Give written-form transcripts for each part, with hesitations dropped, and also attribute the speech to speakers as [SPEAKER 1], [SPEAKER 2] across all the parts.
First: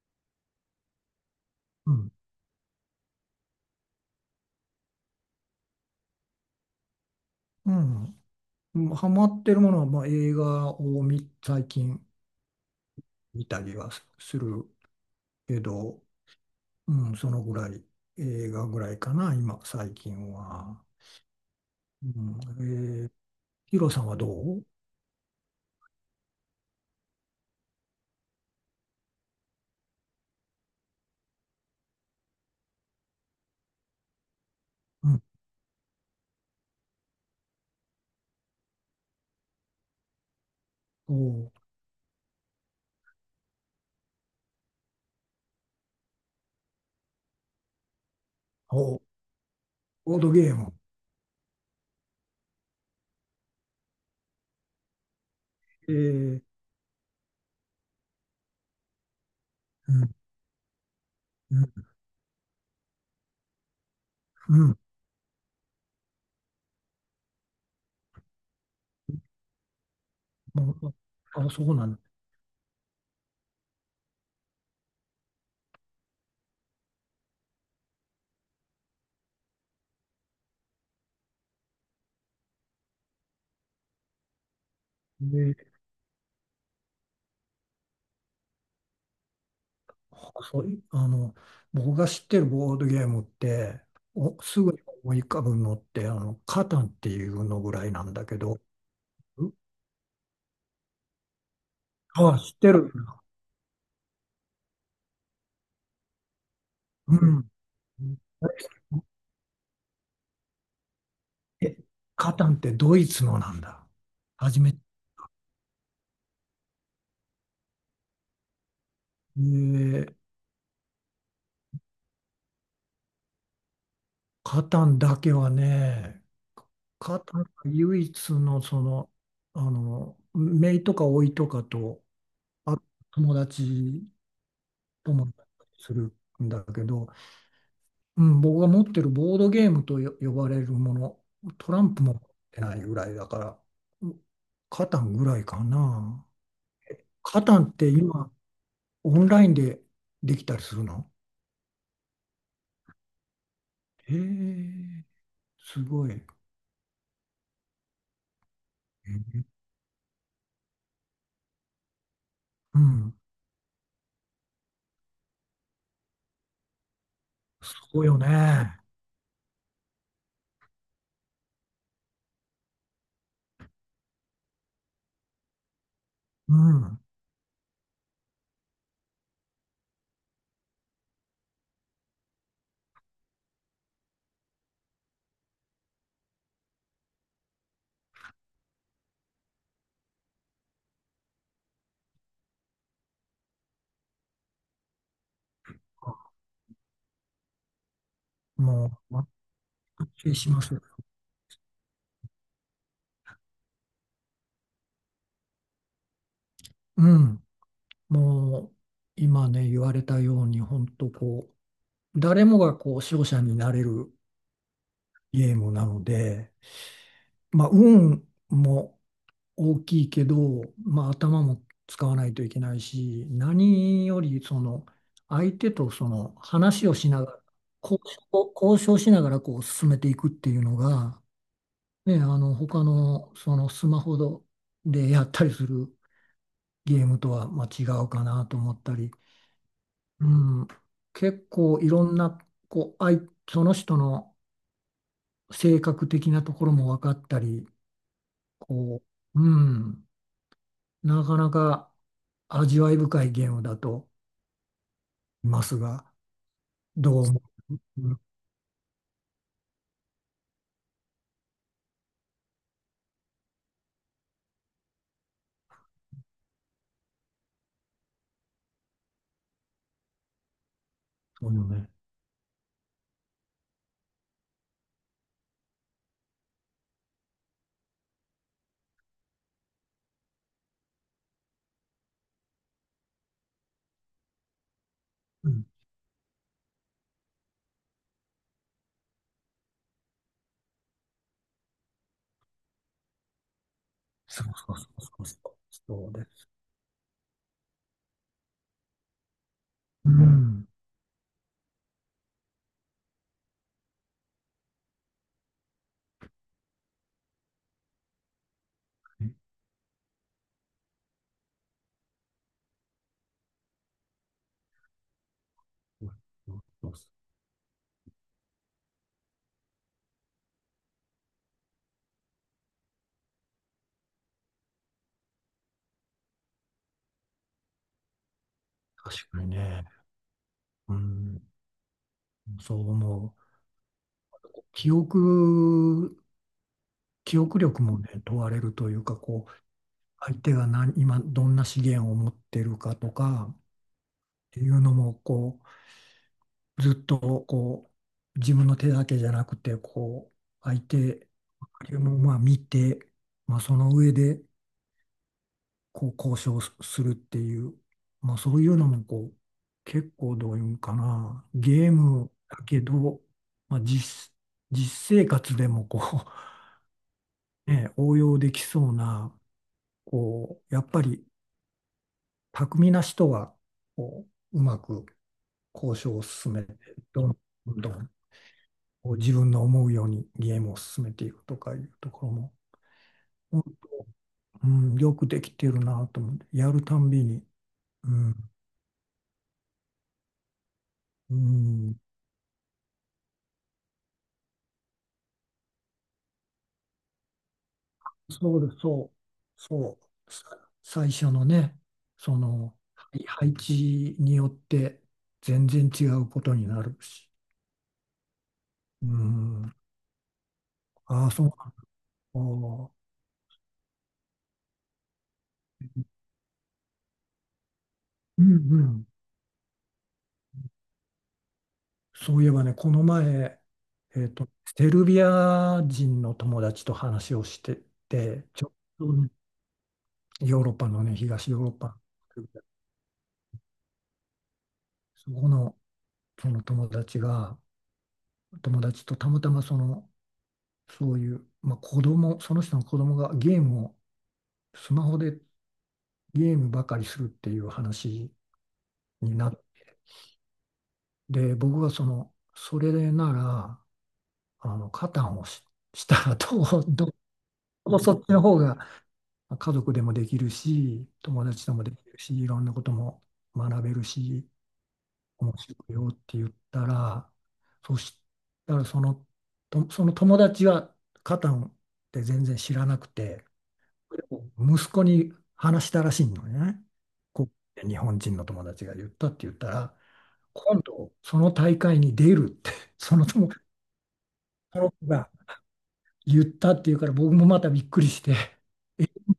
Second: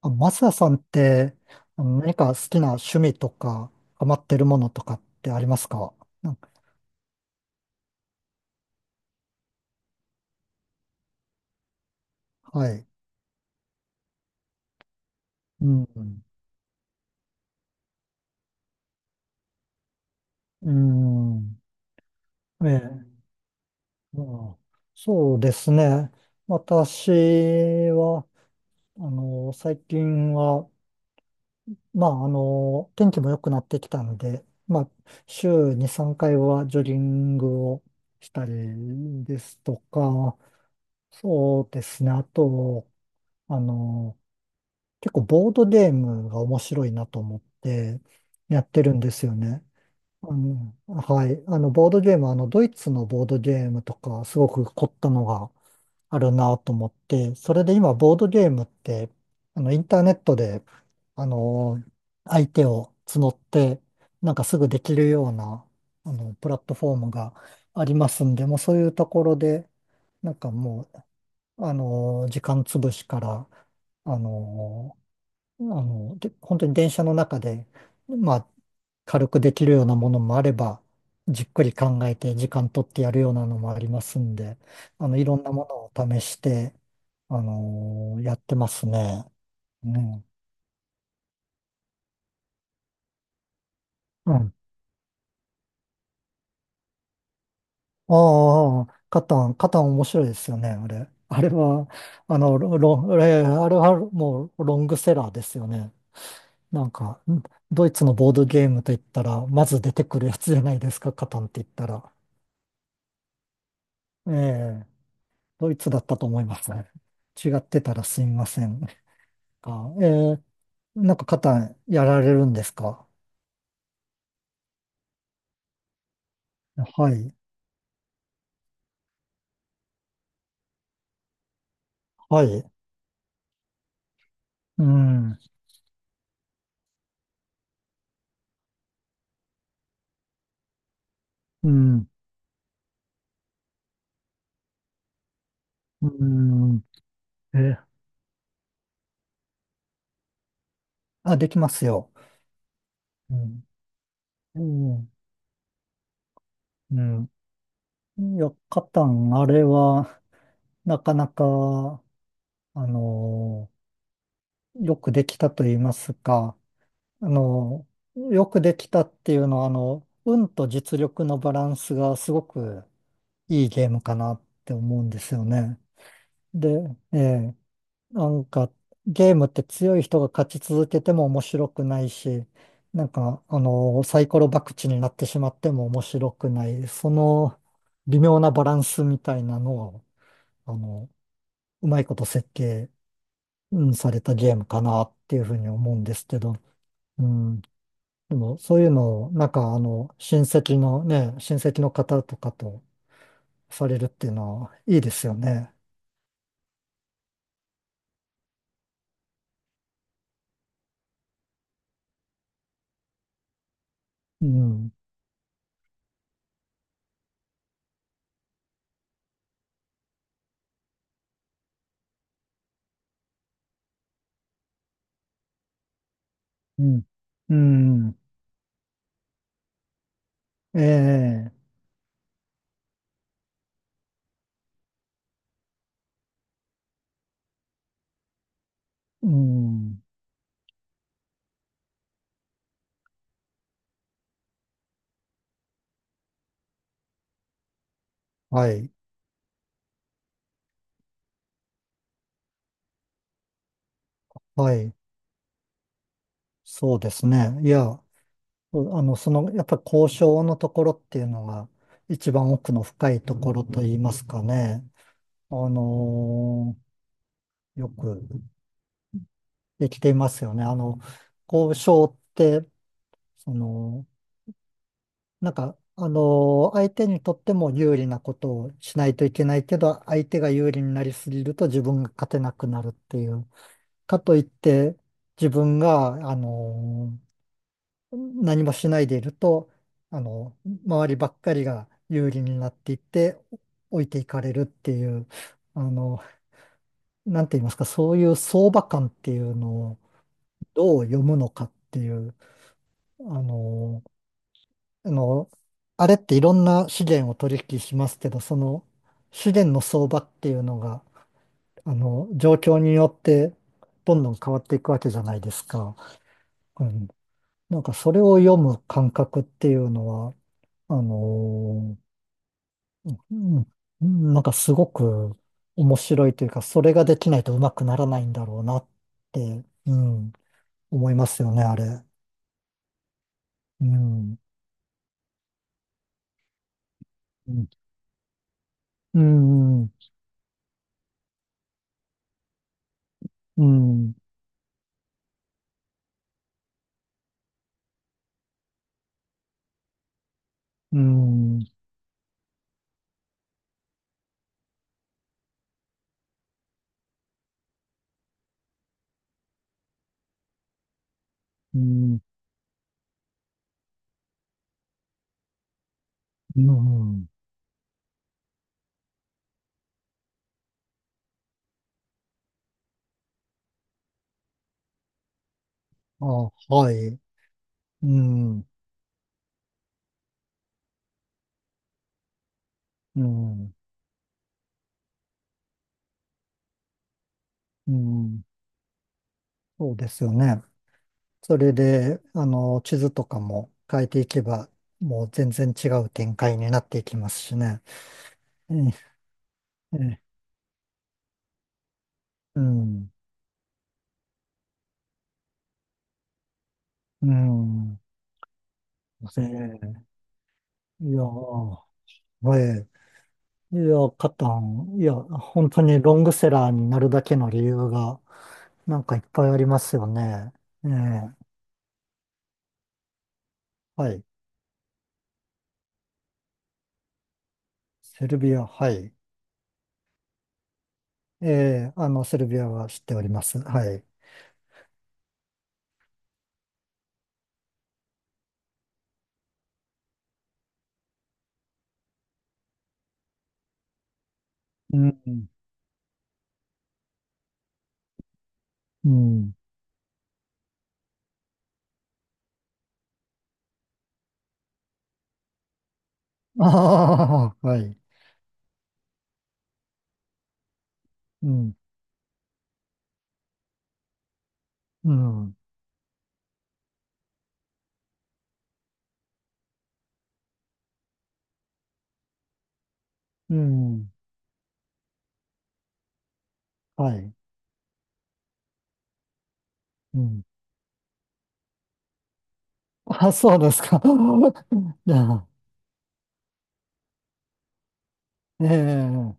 [SPEAKER 1] あ、マサさんって、
[SPEAKER 2] うん、
[SPEAKER 1] 何か好きな趣味とか、ハマってるものとかってありますか？なんか、
[SPEAKER 2] うん、ハマってるものは、まあ、映画を見最近
[SPEAKER 1] はい。
[SPEAKER 2] 見たりはするけ
[SPEAKER 1] う
[SPEAKER 2] ど、
[SPEAKER 1] ん。
[SPEAKER 2] うん、そのぐらい、映画ぐらいかな、今、最近
[SPEAKER 1] う
[SPEAKER 2] は。
[SPEAKER 1] ん。
[SPEAKER 2] うん、
[SPEAKER 1] え
[SPEAKER 2] えー、
[SPEAKER 1] え。
[SPEAKER 2] ヒロさんは
[SPEAKER 1] ま
[SPEAKER 2] ど
[SPEAKER 1] あ、
[SPEAKER 2] う
[SPEAKER 1] そうですね。私は、最近は、まあ、天気も良くなってきたんで、まあ、
[SPEAKER 2] うん、
[SPEAKER 1] 週2、3回はジョギングをしたりですとか、
[SPEAKER 2] おう
[SPEAKER 1] そうですね。あと、あの、結構ボードゲームが面白いなと思ってやってる
[SPEAKER 2] お
[SPEAKER 1] ん
[SPEAKER 2] う、
[SPEAKER 1] ですよね。
[SPEAKER 2] ボードゲーム。
[SPEAKER 1] はい。ボードゲーム、ドイツのボードゲームとか、すごく凝ったのが
[SPEAKER 2] え
[SPEAKER 1] ある
[SPEAKER 2] ー、
[SPEAKER 1] なと思って、それで今、ボードゲームって、イン
[SPEAKER 2] う
[SPEAKER 1] ターネ
[SPEAKER 2] ん、
[SPEAKER 1] ットで、あ
[SPEAKER 2] うん、
[SPEAKER 1] の、相手を募って、なんかす
[SPEAKER 2] う
[SPEAKER 1] ぐ
[SPEAKER 2] ん。
[SPEAKER 1] できるような、プラットフォームがありますんで、もうそういうところで、なんか
[SPEAKER 2] も
[SPEAKER 1] も
[SPEAKER 2] う、あ、あそ
[SPEAKER 1] う、
[SPEAKER 2] うなんだ。
[SPEAKER 1] 時間潰しから、あので、本当に電車の中で、まあ、軽くできるようなものもあれば、じっくり考えて時間取ってやるようなのもありますんで、いろんな
[SPEAKER 2] で、
[SPEAKER 1] ものを試して、やってますね。ね。
[SPEAKER 2] あそうい、あの、僕が知ってるボードゲームって、
[SPEAKER 1] う
[SPEAKER 2] お、
[SPEAKER 1] ん。
[SPEAKER 2] すぐに思い浮かぶのって、あの、カタンっていうのぐらいなんだけど、
[SPEAKER 1] ああ、カタン、カタン面白いですよね、あれ。あれは、
[SPEAKER 2] あ
[SPEAKER 1] あ
[SPEAKER 2] あ、知
[SPEAKER 1] の、
[SPEAKER 2] って
[SPEAKER 1] ロ
[SPEAKER 2] る。
[SPEAKER 1] ロン、ああれはもうロングセラーですよね。なん
[SPEAKER 2] う
[SPEAKER 1] か、
[SPEAKER 2] ん。
[SPEAKER 1] ドイツのボードゲームといったら、まず出てくるやつじゃないですか、カタンって言っ
[SPEAKER 2] え、
[SPEAKER 1] たら。
[SPEAKER 2] カタンってドイツのなんだ。
[SPEAKER 1] え
[SPEAKER 2] 初めて。
[SPEAKER 1] え、ドイツだったと思いますね。違ってたらすみません。あ、
[SPEAKER 2] えー
[SPEAKER 1] なんか肩やられるんですか？
[SPEAKER 2] カタンだけはね、
[SPEAKER 1] は
[SPEAKER 2] カ
[SPEAKER 1] い、
[SPEAKER 2] タンが唯一のその、あの、姪とか甥とかと、
[SPEAKER 1] はい。
[SPEAKER 2] あ、友達
[SPEAKER 1] う
[SPEAKER 2] とも
[SPEAKER 1] ん、
[SPEAKER 2] するんだけど、うん、僕が持ってるボードゲームとよ呼ばれるもの、
[SPEAKER 1] う
[SPEAKER 2] トランプ
[SPEAKER 1] ん、
[SPEAKER 2] も持ってないぐらいだから、うん、カタンぐらいか
[SPEAKER 1] う
[SPEAKER 2] な。
[SPEAKER 1] ん。
[SPEAKER 2] カタンっ
[SPEAKER 1] え、
[SPEAKER 2] て今、オンラインでできたりするの？
[SPEAKER 1] あ、できますよ。うん、
[SPEAKER 2] へ
[SPEAKER 1] う
[SPEAKER 2] え、
[SPEAKER 1] ん、
[SPEAKER 2] すごい。へ
[SPEAKER 1] うん。いや、肩、
[SPEAKER 2] え、
[SPEAKER 1] あれは、なかなか、
[SPEAKER 2] う
[SPEAKER 1] あ
[SPEAKER 2] ん。
[SPEAKER 1] のよくできたと言いますか、あの
[SPEAKER 2] そうよ
[SPEAKER 1] よくで
[SPEAKER 2] ね。
[SPEAKER 1] きたっていうのは、運と実力のバランスがすごくいいゲームかなって思うんですよね。
[SPEAKER 2] う
[SPEAKER 1] で、
[SPEAKER 2] ん。
[SPEAKER 1] ええ、なんかゲームって強い人が勝ち続けても面白くないし、なんかサイコロ博打になってしまっても面白くない、その微妙なバランスみたいなのを、あの、うまいこと設計、うん、されたゲームかなっていうふうに思うんですけど、うん、でもそうい
[SPEAKER 2] も
[SPEAKER 1] う
[SPEAKER 2] う、
[SPEAKER 1] のを、なんか
[SPEAKER 2] 全く
[SPEAKER 1] 親
[SPEAKER 2] しま
[SPEAKER 1] 戚
[SPEAKER 2] す。
[SPEAKER 1] のね、親戚の方とかとされるっていうのはいいですよね。
[SPEAKER 2] うん。もう、今ね、言われたように、本当こう、誰もがこう、勝者になれる
[SPEAKER 1] うん。
[SPEAKER 2] ゲームなので、まあ、運も大きいけど、まあ、頭も使わないといけないし、何よりその相手とその
[SPEAKER 1] う
[SPEAKER 2] 話を
[SPEAKER 1] ん。
[SPEAKER 2] しながら、
[SPEAKER 1] う
[SPEAKER 2] 交
[SPEAKER 1] ん。
[SPEAKER 2] 交渉しながらこう進めていくっていうの
[SPEAKER 1] え
[SPEAKER 2] が、
[SPEAKER 1] え。
[SPEAKER 2] ね、あの他のそのスマホでやったりするゲームとはまあ違うかなと思ったり、
[SPEAKER 1] うん。
[SPEAKER 2] うん、結構いろんなこう相その人の性格的なところも分かったり、
[SPEAKER 1] はい。
[SPEAKER 2] こう、うん。なかなか味わい深いゲームだと思
[SPEAKER 1] はい。
[SPEAKER 2] いますが、
[SPEAKER 1] そうで
[SPEAKER 2] どう
[SPEAKER 1] す
[SPEAKER 2] 思
[SPEAKER 1] ね。いや、
[SPEAKER 2] う？うん
[SPEAKER 1] そうその、やっぱ交渉のところっていうのが一番奥の深いところといいますかね。あのーよくできていますよね。
[SPEAKER 2] そうよ
[SPEAKER 1] 交
[SPEAKER 2] ね。
[SPEAKER 1] 渉って、その、なんか、相手にとっても有利なことをしないといけないけど、相手が有利になりすぎると自分が勝てなくなるっていう。かといって、
[SPEAKER 2] う
[SPEAKER 1] 自
[SPEAKER 2] ん、
[SPEAKER 1] 分が、何もしないでいると、あの、周りばっかりが有利になっていって、置いていか
[SPEAKER 2] そう
[SPEAKER 1] れるっ
[SPEAKER 2] そう
[SPEAKER 1] てい
[SPEAKER 2] そ
[SPEAKER 1] う、
[SPEAKER 2] うそう。
[SPEAKER 1] あ
[SPEAKER 2] そう
[SPEAKER 1] の、
[SPEAKER 2] です。
[SPEAKER 1] なんて言いますか、そういう相場感っていうのを
[SPEAKER 2] うん、
[SPEAKER 1] どう読むのかっていう、あの、あの、あれっていろんな資源を取引しますけど、その資源の相場っていうのが、状況によってどんどん変わっていくわけじゃないですか。うん、なんかそれを読む感覚っていうのは、あのーうん、なんかすごく面白いというか、それができないとうまくならないんだろうなっ
[SPEAKER 2] 確かに
[SPEAKER 1] て、
[SPEAKER 2] ね。
[SPEAKER 1] うん、
[SPEAKER 2] う
[SPEAKER 1] 思います
[SPEAKER 2] ん。
[SPEAKER 1] よね、あれ。
[SPEAKER 2] そう思う。
[SPEAKER 1] うん、
[SPEAKER 2] 記憶、記
[SPEAKER 1] う
[SPEAKER 2] 憶
[SPEAKER 1] ん、
[SPEAKER 2] 力もね、問われるというか、
[SPEAKER 1] う
[SPEAKER 2] こう、
[SPEAKER 1] ん、うん、
[SPEAKER 2] 相手が何、今どんな資源を持ってるかとかっ
[SPEAKER 1] うん、
[SPEAKER 2] ていうのも、こう、ずっとこう、自分の手だけじゃなくて、こう、相手もまあ見て、まあその上で、こう、交渉するっていう、まあそういうのもこう、結構どういうんかな、
[SPEAKER 1] う
[SPEAKER 2] ゲー
[SPEAKER 1] ん、
[SPEAKER 2] ムだけど、まあ実、実生活でもこ
[SPEAKER 1] うん、
[SPEAKER 2] う、ね、応用できそうな、こう、やっぱり巧みな人は、こう、うまく交渉を
[SPEAKER 1] あ、
[SPEAKER 2] 進めて、
[SPEAKER 1] はい、
[SPEAKER 2] どんど
[SPEAKER 1] う
[SPEAKER 2] ん
[SPEAKER 1] ん、
[SPEAKER 2] こう自分の思うようにゲームを進めていくとかいうところも、
[SPEAKER 1] うん、
[SPEAKER 2] うん、うんよくできてるなと思って、やるたんびに、
[SPEAKER 1] う
[SPEAKER 2] う
[SPEAKER 1] ん、
[SPEAKER 2] ん、
[SPEAKER 1] そうですよね。
[SPEAKER 2] う
[SPEAKER 1] それ
[SPEAKER 2] ん、
[SPEAKER 1] で、地図とかも変えていけば、もう全然違う展開になっていきますしね。
[SPEAKER 2] そうで
[SPEAKER 1] え
[SPEAKER 2] す、う、
[SPEAKER 1] え、え
[SPEAKER 2] そ
[SPEAKER 1] え、
[SPEAKER 2] さ最初のね、そ
[SPEAKER 1] う
[SPEAKER 2] の、は
[SPEAKER 1] ん、
[SPEAKER 2] い配置によって全然違うことになる
[SPEAKER 1] う
[SPEAKER 2] し、
[SPEAKER 1] ん。
[SPEAKER 2] う
[SPEAKER 1] え
[SPEAKER 2] ん、
[SPEAKER 1] え、いや
[SPEAKER 2] ああ、そうあ
[SPEAKER 1] ー、え
[SPEAKER 2] ー
[SPEAKER 1] え、いや、カタン、いや、本当にロングセラーになるだけの理由が、
[SPEAKER 2] うんう
[SPEAKER 1] なん
[SPEAKER 2] ん、
[SPEAKER 1] かいっぱいありますよね。ええ、
[SPEAKER 2] そういえばね、この前、
[SPEAKER 1] はい。
[SPEAKER 2] えっと、セルビア人の友達と話をして
[SPEAKER 1] セル
[SPEAKER 2] て、
[SPEAKER 1] ビ
[SPEAKER 2] ち
[SPEAKER 1] ア、
[SPEAKER 2] ょ
[SPEAKER 1] は
[SPEAKER 2] う
[SPEAKER 1] い。
[SPEAKER 2] どヨーロッパのね、
[SPEAKER 1] え
[SPEAKER 2] 東ヨーロッ
[SPEAKER 1] え、
[SPEAKER 2] パ、
[SPEAKER 1] セ
[SPEAKER 2] そ
[SPEAKER 1] ルビアは知っております。はい。
[SPEAKER 2] この、その友達が、友達とたまたまその、そういう、まあ、子供、その人の子供がゲームを、スマ
[SPEAKER 1] う
[SPEAKER 2] ホで
[SPEAKER 1] ん、
[SPEAKER 2] ゲームばかりするっていう話
[SPEAKER 1] う
[SPEAKER 2] にな
[SPEAKER 1] ん。
[SPEAKER 2] って、僕がその、それなら、あの、カタンをし、したらどう、ど
[SPEAKER 1] ああ、はい。
[SPEAKER 2] う、そっちの方が家族でもできるし、友
[SPEAKER 1] う
[SPEAKER 2] 達と
[SPEAKER 1] ん、
[SPEAKER 2] もできるし、いろんなことも学べるし、
[SPEAKER 1] う
[SPEAKER 2] 面
[SPEAKER 1] ん。
[SPEAKER 2] 白いよって言ったら、そしたらその、とその友達はカタンって全然知らなくて、
[SPEAKER 1] うん。
[SPEAKER 2] 息子に話したらしいのね。
[SPEAKER 1] はい。
[SPEAKER 2] こう日本人の友達が言ったって言ったら、
[SPEAKER 1] うん。
[SPEAKER 2] 今度その大会に出るって、その
[SPEAKER 1] あ、
[SPEAKER 2] 友
[SPEAKER 1] そうですか。
[SPEAKER 2] その 子
[SPEAKER 1] じゃ
[SPEAKER 2] が
[SPEAKER 1] あ、
[SPEAKER 2] 言ったっていうから僕もまたびっくりして、
[SPEAKER 1] え
[SPEAKER 2] え、
[SPEAKER 1] え、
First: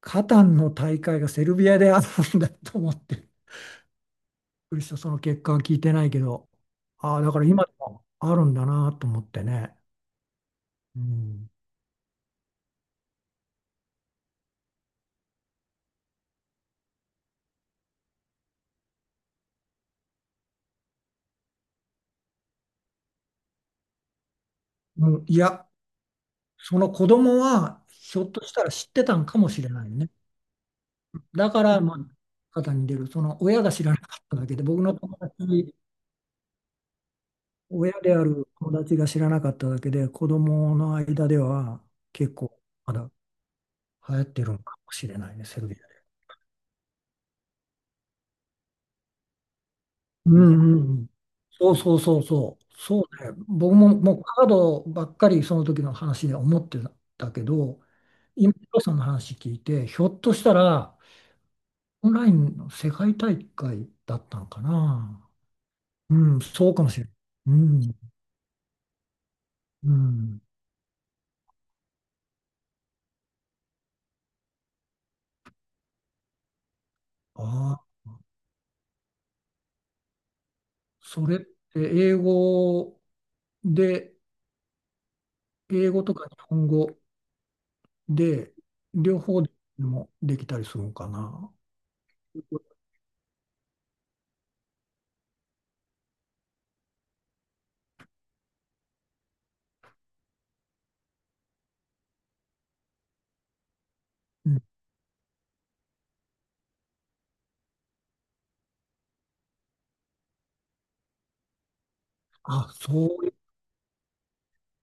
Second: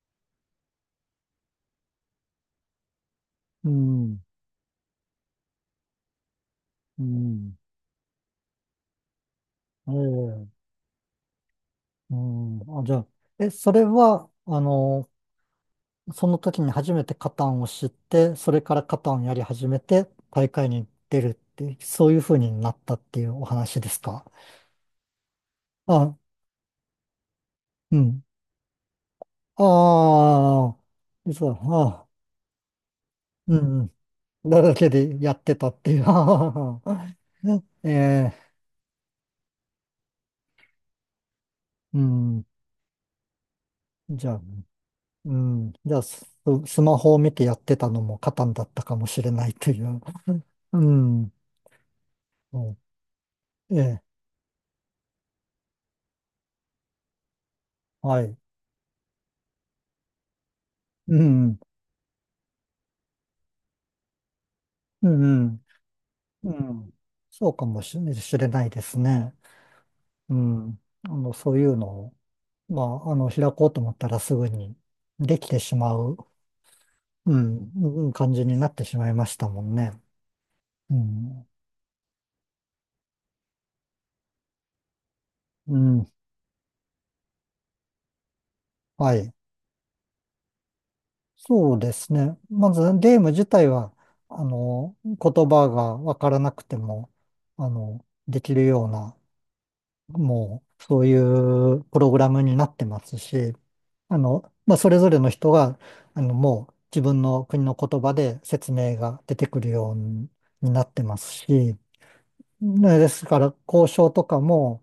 [SPEAKER 2] カタンの大会がセルビアであるんだと思って、
[SPEAKER 1] うん。
[SPEAKER 2] くりした、その結果は聞いてないけど、
[SPEAKER 1] う
[SPEAKER 2] ああ、だから
[SPEAKER 1] ん。
[SPEAKER 2] 今でもあるんだなと思ってね。
[SPEAKER 1] ええ、
[SPEAKER 2] うん、
[SPEAKER 1] うん。あ、じゃあ、え、それは、その時に初めてカタンを知って、それからカタンをやり始めて、大会に出るって、そういう風になったっていうお話ですか？
[SPEAKER 2] うん、いや、
[SPEAKER 1] あ、
[SPEAKER 2] その子供は
[SPEAKER 1] う
[SPEAKER 2] ひ
[SPEAKER 1] ん。
[SPEAKER 2] ょっとしたら知ってたんかもしれないね。
[SPEAKER 1] ああ、実
[SPEAKER 2] だ
[SPEAKER 1] は、
[SPEAKER 2] から、まあ、
[SPEAKER 1] あ、
[SPEAKER 2] 肩に出る、その
[SPEAKER 1] う
[SPEAKER 2] 親が知ら
[SPEAKER 1] ん。
[SPEAKER 2] なかっただけで、
[SPEAKER 1] だ
[SPEAKER 2] 僕
[SPEAKER 1] け
[SPEAKER 2] の友
[SPEAKER 1] でやってた
[SPEAKER 2] 達、
[SPEAKER 1] っていう。え
[SPEAKER 2] 親であ
[SPEAKER 1] え、
[SPEAKER 2] る友達が知らなかっただけで、子供の間では
[SPEAKER 1] う
[SPEAKER 2] 結
[SPEAKER 1] ん。
[SPEAKER 2] 構まだ流行っ
[SPEAKER 1] じゃ
[SPEAKER 2] て
[SPEAKER 1] あ、
[SPEAKER 2] るのかもしれな
[SPEAKER 1] う
[SPEAKER 2] いね、セル
[SPEAKER 1] ん。
[SPEAKER 2] ビア。
[SPEAKER 1] じゃあ、スマホを見てやってたのもカタンだったかもしれないという。
[SPEAKER 2] うんう
[SPEAKER 1] う
[SPEAKER 2] んうん。
[SPEAKER 1] ん。
[SPEAKER 2] そうそうそうそう。
[SPEAKER 1] そ
[SPEAKER 2] そうね。僕
[SPEAKER 1] う、え
[SPEAKER 2] も
[SPEAKER 1] え、
[SPEAKER 2] もうカードばっかりその時の話で思ってたけど、
[SPEAKER 1] はい。
[SPEAKER 2] 今、ヒロさんの話聞いて、ひょっとしたら、
[SPEAKER 1] うん。
[SPEAKER 2] オンラインの世界大会だったのか
[SPEAKER 1] う
[SPEAKER 2] な。
[SPEAKER 1] ん。
[SPEAKER 2] うん、
[SPEAKER 1] う
[SPEAKER 2] そうかも
[SPEAKER 1] ん。
[SPEAKER 2] しれない。
[SPEAKER 1] そう
[SPEAKER 2] う
[SPEAKER 1] かも
[SPEAKER 2] ん、
[SPEAKER 1] ししれないですね。
[SPEAKER 2] う
[SPEAKER 1] う
[SPEAKER 2] ん。
[SPEAKER 1] ん。そういうのを、まあ、開こうと思ったらすぐにできてしまう、うん、
[SPEAKER 2] ああ、
[SPEAKER 1] うん、感じになってしまいましたもんね。う
[SPEAKER 2] それって
[SPEAKER 1] ん。
[SPEAKER 2] 英語で、
[SPEAKER 1] う
[SPEAKER 2] 英語
[SPEAKER 1] ん。
[SPEAKER 2] とか日本語で、
[SPEAKER 1] は
[SPEAKER 2] 両
[SPEAKER 1] い。
[SPEAKER 2] 方でもできたりするのかな。
[SPEAKER 1] そうですね。まずゲーム自体は、言葉がわからなくても、できるような、もう、そういうプログラムになってますし、
[SPEAKER 2] うん、
[SPEAKER 1] まあ、それぞれの人が、もう自分の国の言葉で説明が出てくるようになってますし、
[SPEAKER 2] あ、
[SPEAKER 1] ね、で
[SPEAKER 2] そ
[SPEAKER 1] す
[SPEAKER 2] ういう、
[SPEAKER 1] から、交渉とかも、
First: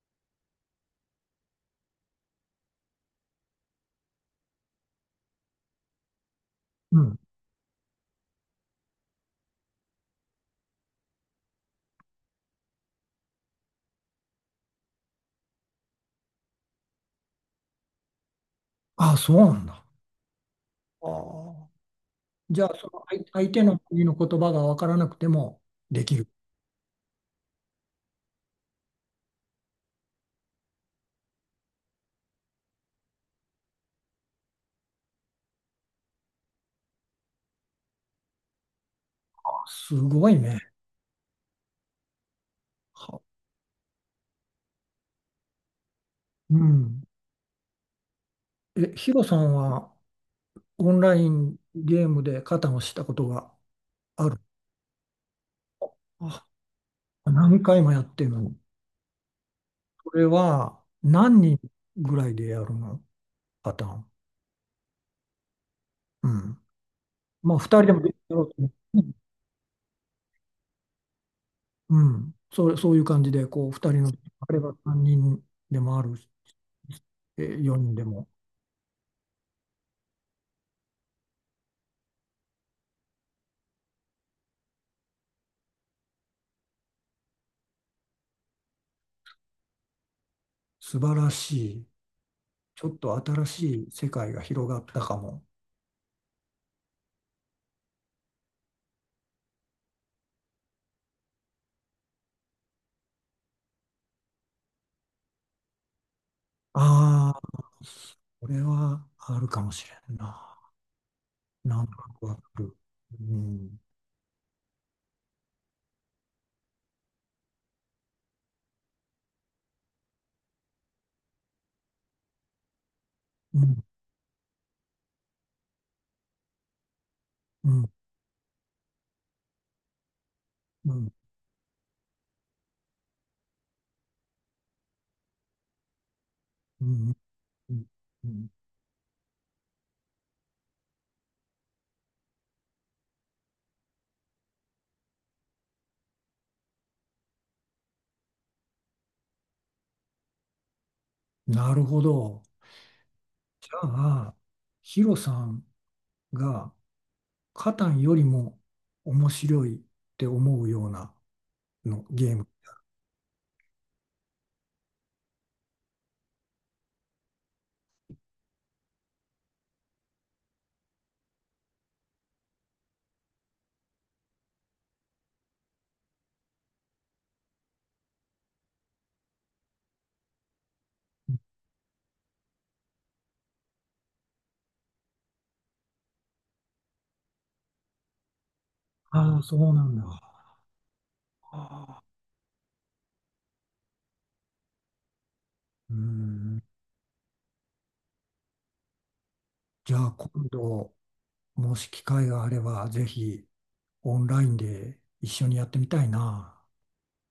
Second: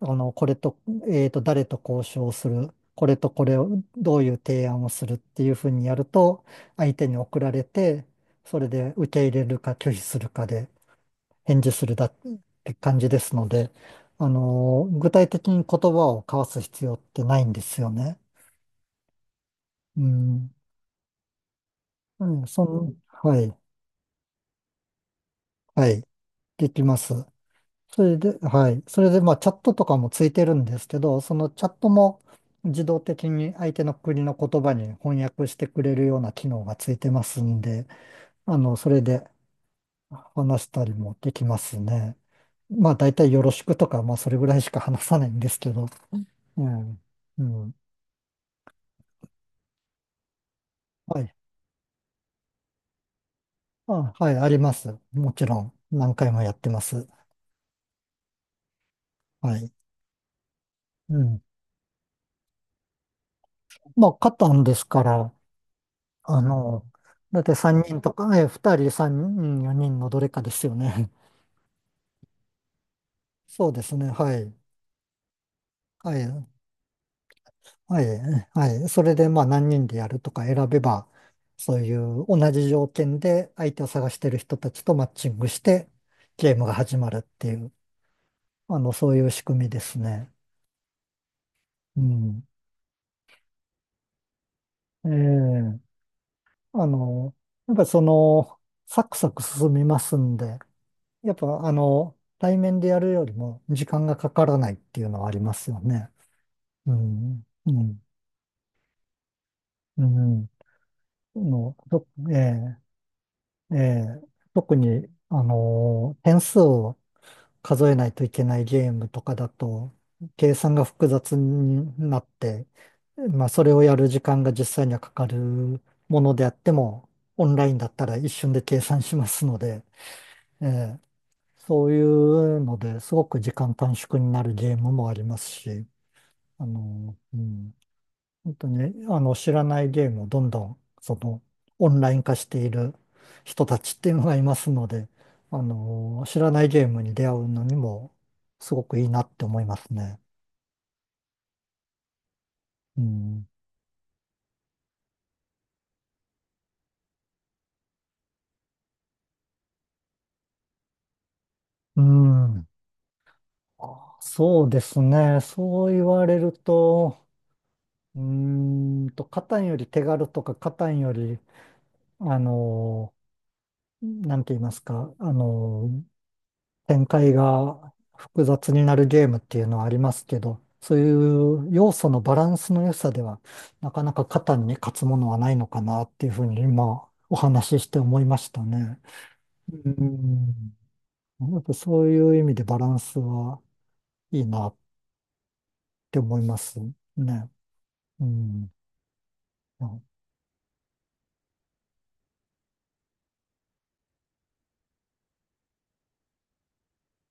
[SPEAKER 1] これと、誰と交渉する、これとこれを、どういう提案をするっていうふうにやると、相
[SPEAKER 2] う
[SPEAKER 1] 手に
[SPEAKER 2] ん。
[SPEAKER 1] 送られて、それで受け入れるか拒否するかで返事するだって感じですので、具体的に言葉を交わす必要ってないんですよね。
[SPEAKER 2] あ、そうなんだ。
[SPEAKER 1] うん。
[SPEAKER 2] ああ。
[SPEAKER 1] うん、
[SPEAKER 2] じゃあ、その相
[SPEAKER 1] は
[SPEAKER 2] 相
[SPEAKER 1] い、
[SPEAKER 2] 手の国の言葉が分からなくても
[SPEAKER 1] は
[SPEAKER 2] で
[SPEAKER 1] い、
[SPEAKER 2] きる。
[SPEAKER 1] できます。それで、はい。それで、まあ、チャットとかもついてるんですけど、そのチャットも自動的に相手の国の言葉に翻訳してくれるような機能がついてますんで、それで
[SPEAKER 2] あすごいね。
[SPEAKER 1] 話したりもできますね。まあ、大
[SPEAKER 2] は
[SPEAKER 1] 体よろしくとか、まあ、それぐらいしか話さないんですけど、
[SPEAKER 2] う
[SPEAKER 1] うん。
[SPEAKER 2] ん。
[SPEAKER 1] うん。
[SPEAKER 2] え、ヒロさんはオンラ
[SPEAKER 1] は
[SPEAKER 2] イ
[SPEAKER 1] い。
[SPEAKER 2] ンゲームで肩をしたことが
[SPEAKER 1] あ、
[SPEAKER 2] あ
[SPEAKER 1] はい、
[SPEAKER 2] る？
[SPEAKER 1] あります。もちろん、何回も
[SPEAKER 2] あ、
[SPEAKER 1] やってます。
[SPEAKER 2] 何回もやってるの？
[SPEAKER 1] はい。
[SPEAKER 2] それは
[SPEAKER 1] うん。
[SPEAKER 2] 何人ぐらいでやるの？パターン。
[SPEAKER 1] まあ、勝ったんですから、
[SPEAKER 2] う
[SPEAKER 1] あ
[SPEAKER 2] ん。
[SPEAKER 1] の、だって
[SPEAKER 2] まあ、
[SPEAKER 1] 3
[SPEAKER 2] 2人で
[SPEAKER 1] 人
[SPEAKER 2] もで
[SPEAKER 1] と
[SPEAKER 2] きる
[SPEAKER 1] か、え、
[SPEAKER 2] と思う。
[SPEAKER 1] 2人、3人、4人のどれかですよね。
[SPEAKER 2] うん。それ、そういう感じ で、
[SPEAKER 1] そ
[SPEAKER 2] こう、
[SPEAKER 1] うで
[SPEAKER 2] 2
[SPEAKER 1] す
[SPEAKER 2] 人
[SPEAKER 1] ね。
[SPEAKER 2] の、
[SPEAKER 1] は
[SPEAKER 2] あ
[SPEAKER 1] い。
[SPEAKER 2] れば3人でもあ
[SPEAKER 1] は
[SPEAKER 2] るし、
[SPEAKER 1] い。
[SPEAKER 2] え4人
[SPEAKER 1] は
[SPEAKER 2] で
[SPEAKER 1] い。
[SPEAKER 2] も。
[SPEAKER 1] はい。それで、まあ、何人でやるとか選べば、そういう同じ条件で相手を探してる人たちとマッチングして、ゲームが始まるっていう、そういう仕組みですね。
[SPEAKER 2] 素晴らしい。
[SPEAKER 1] うん。
[SPEAKER 2] ちょっと新しい世界が広がった
[SPEAKER 1] え
[SPEAKER 2] かも。
[SPEAKER 1] え、あの、やっぱりその、サクサク進みますんで、やっぱ、対面でやるよりも時間がかからないっていうのはありますよね。う
[SPEAKER 2] あ
[SPEAKER 1] ん、
[SPEAKER 2] あ、
[SPEAKER 1] うん、
[SPEAKER 2] これはあるかもし
[SPEAKER 1] う
[SPEAKER 2] れん
[SPEAKER 1] ん。
[SPEAKER 2] な。なんとなくわかる。
[SPEAKER 1] え
[SPEAKER 2] う
[SPEAKER 1] え、え
[SPEAKER 2] ん、
[SPEAKER 1] え、特に、点数を数えないといけないゲームとかだと、計算が複雑になって、まあ、
[SPEAKER 2] う
[SPEAKER 1] それを
[SPEAKER 2] ん、
[SPEAKER 1] やる時間が実際にはかかるものであっても、オンラ
[SPEAKER 2] う
[SPEAKER 1] インだ
[SPEAKER 2] ん、
[SPEAKER 1] ったら一瞬で計算しますので、え
[SPEAKER 2] う
[SPEAKER 1] ー
[SPEAKER 2] ん、
[SPEAKER 1] そういうのですごく時間短縮になるゲームもありますし、
[SPEAKER 2] うん、
[SPEAKER 1] う
[SPEAKER 2] う
[SPEAKER 1] ん、
[SPEAKER 2] ん。うん。
[SPEAKER 1] 本当に知らないゲームをどんどんそのオンライン化している人たちっていうのがいますので、知らないゲームに出会うのにもすごくいいなって思いますね。
[SPEAKER 2] なるほど。
[SPEAKER 1] うん。
[SPEAKER 2] じゃあ、ヒロさんがカタンよりも面白いって思うような
[SPEAKER 1] う
[SPEAKER 2] のゲーム。
[SPEAKER 1] ん。あ、そうですね。そう言われると、カタンより手軽とか、カタンより、あのなんて言いますか、展開が複雑になるゲームっていうのはありますけど、そういう要素のバランスの良さでは、なかなか肩に勝つものはないのかなっていうふうに今お話しして思いましたね。
[SPEAKER 2] ああ、そうな
[SPEAKER 1] う
[SPEAKER 2] んだ。
[SPEAKER 1] ん。やっぱ
[SPEAKER 2] ああ
[SPEAKER 1] そういう意味でバランスはいいなっ
[SPEAKER 2] う
[SPEAKER 1] て思いま
[SPEAKER 2] ん、
[SPEAKER 1] すね。うん。
[SPEAKER 2] じゃあ、今度、もし機会があれば、ぜひオンラインで一緒にやってみたいな。